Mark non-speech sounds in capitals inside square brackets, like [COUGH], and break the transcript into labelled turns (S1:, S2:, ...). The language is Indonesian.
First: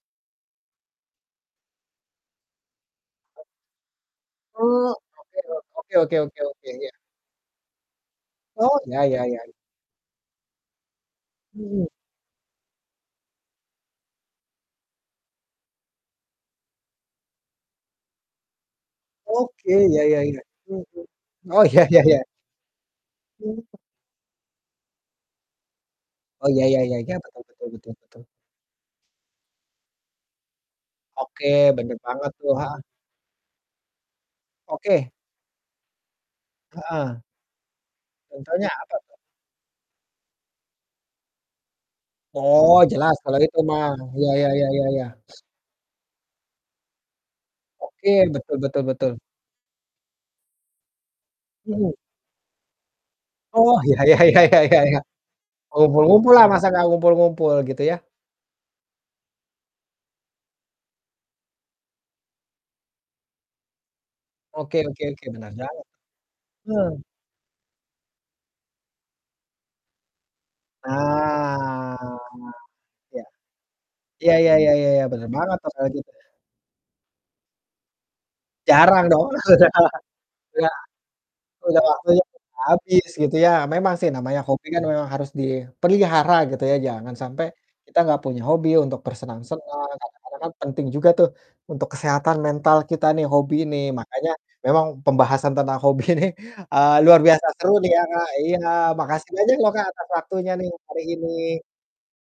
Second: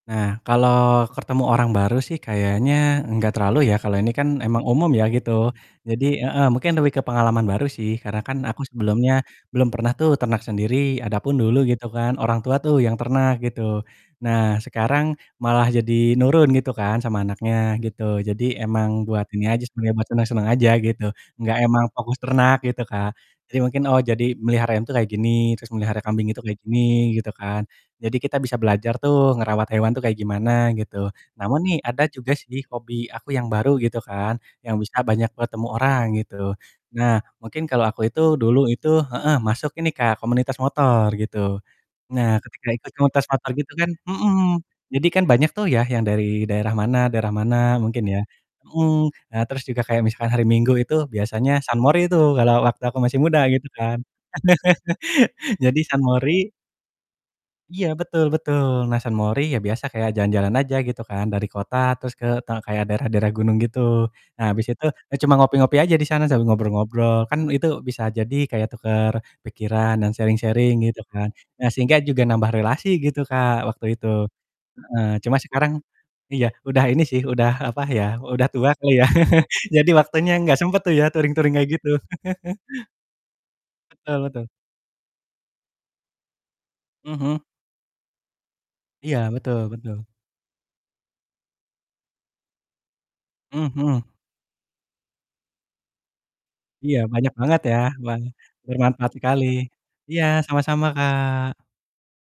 S1: Nah kalau ketemu orang baru sih kayaknya enggak terlalu ya kalau ini kan emang umum
S2: Mmm,
S1: ya gitu.
S2: [UNINTELLIGIBLE] Oke
S1: Jadi
S2: oke oke
S1: heeh,
S2: oke,
S1: mungkin
S2: iya.
S1: lebih ke pengalaman baru sih karena kan aku
S2: Oh, ya
S1: sebelumnya
S2: ya ya.
S1: belum pernah tuh ternak sendiri. Adapun dulu gitu
S2: Mhm.
S1: kan orang tua tuh yang ternak gitu. Nah sekarang malah jadi nurun gitu kan sama anaknya gitu, jadi emang buat ini aja
S2: Oke,
S1: sebenernya,
S2: ya
S1: buat
S2: ya ya.
S1: seneng-seneng aja gitu,
S2: Mhm,
S1: enggak
S2: oh,
S1: emang
S2: ya ya
S1: fokus
S2: ya.
S1: ternak gitu Kak, jadi
S2: Mmm.
S1: mungkin, "Oh jadi melihara ayam tuh kayak gini," terus melihara kambing itu
S2: Oh,
S1: kayak
S2: ya ya ya
S1: gini
S2: ya.
S1: gitu
S2: Betul
S1: kan.
S2: betul betul
S1: Jadi
S2: betul.
S1: kita bisa belajar tuh ngerawat hewan tuh kayak gimana gitu.
S2: Oke,
S1: Namun nih
S2: bener
S1: ada
S2: banget
S1: juga
S2: tuh,
S1: sih
S2: heeh.
S1: hobi aku yang baru gitu kan yang bisa
S2: Oke.
S1: banyak bertemu orang gitu.
S2: Heeh.
S1: Nah mungkin kalau aku itu dulu
S2: Contohnya
S1: itu
S2: apa tuh?
S1: heeh, masuk ini Kak komunitas motor gitu. Nah ketika
S2: Oh,
S1: ikut
S2: jelas
S1: komunitas
S2: kalau
S1: motor
S2: itu
S1: gitu kan
S2: mah, ya ya
S1: mhm,
S2: ya ya ya.
S1: jadi kan
S2: [SNIFFS]
S1: banyak tuh ya yang dari daerah mana daerah mana mungkin
S2: Oke,
S1: ya,
S2: betul betul
S1: mhm.
S2: betul.
S1: Nah terus juga kayak misalkan hari Minggu itu biasanya
S2: Mhm.
S1: sunmori itu kalau waktu aku masih muda gitu
S2: Oh,
S1: kan.
S2: ya ya ya ya ya ya.
S1: [LAUGHS] Jadi
S2: ngumpul-ngumpul lah,
S1: sunmori
S2: masa nggak ngumpul-ngumpul gitu
S1: Iya
S2: ya.
S1: betul betul, nah sunmori ya biasa kayak jalan-jalan aja gitu kan, dari kota terus ke ta kayak daerah-daerah gunung gitu. Nah habis
S2: Oke
S1: itu
S2: oke
S1: ya
S2: oke
S1: cuma
S2: benar
S1: ngopi-ngopi
S2: banget.
S1: aja di sana sambil
S2: Nah.
S1: ngobrol-ngobrol, kan itu bisa jadi kayak tukar pikiran dan sharing-sharing gitu kan. Nah
S2: Ah,
S1: sehingga juga nambah relasi gitu
S2: ya.
S1: Kak waktu itu,
S2: Iya iya iya iya iya,
S1: heeh,
S2: bener
S1: cuma
S2: banget
S1: sekarang
S2: Mas kalau gitu.
S1: iya, udah ini sih, udah apa ya, udah tua kali
S2: Jarang
S1: ya.
S2: dong.
S1: [CHUCKLES] Jadi
S2: [CHUCKLES]
S1: waktunya nggak
S2: Iya,
S1: sempet tuh ya touring-touring kayak
S2: udah
S1: gitu.
S2: waktunya
S1: [CHUCKLES]
S2: udah habis gitu ya. Memang sih
S1: Betul
S2: namanya
S1: betul.
S2: hobi kan memang harus dipelihara gitu ya, jangan
S1: Mhm.
S2: sampai kita nggak punya hobi untuk
S1: Iya, betul
S2: bersenang-senang,
S1: betul.
S2: kadang-kadang kan penting juga tuh untuk kesehatan mental kita nih, hobi
S1: Mmm,
S2: ini,
S1: hmm.
S2: makanya memang pembahasan tentang hobi ini, eee,
S1: Iya
S2: luar
S1: banyak
S2: biasa
S1: banget
S2: seru
S1: ya.
S2: nih ya
S1: Wah,
S2: Kak, iya,
S1: bermanfaat
S2: makasih
S1: sekali,
S2: banyak loh Kak atas
S1: iya
S2: waktunya nih
S1: sama-sama
S2: hari
S1: Kak.
S2: ini.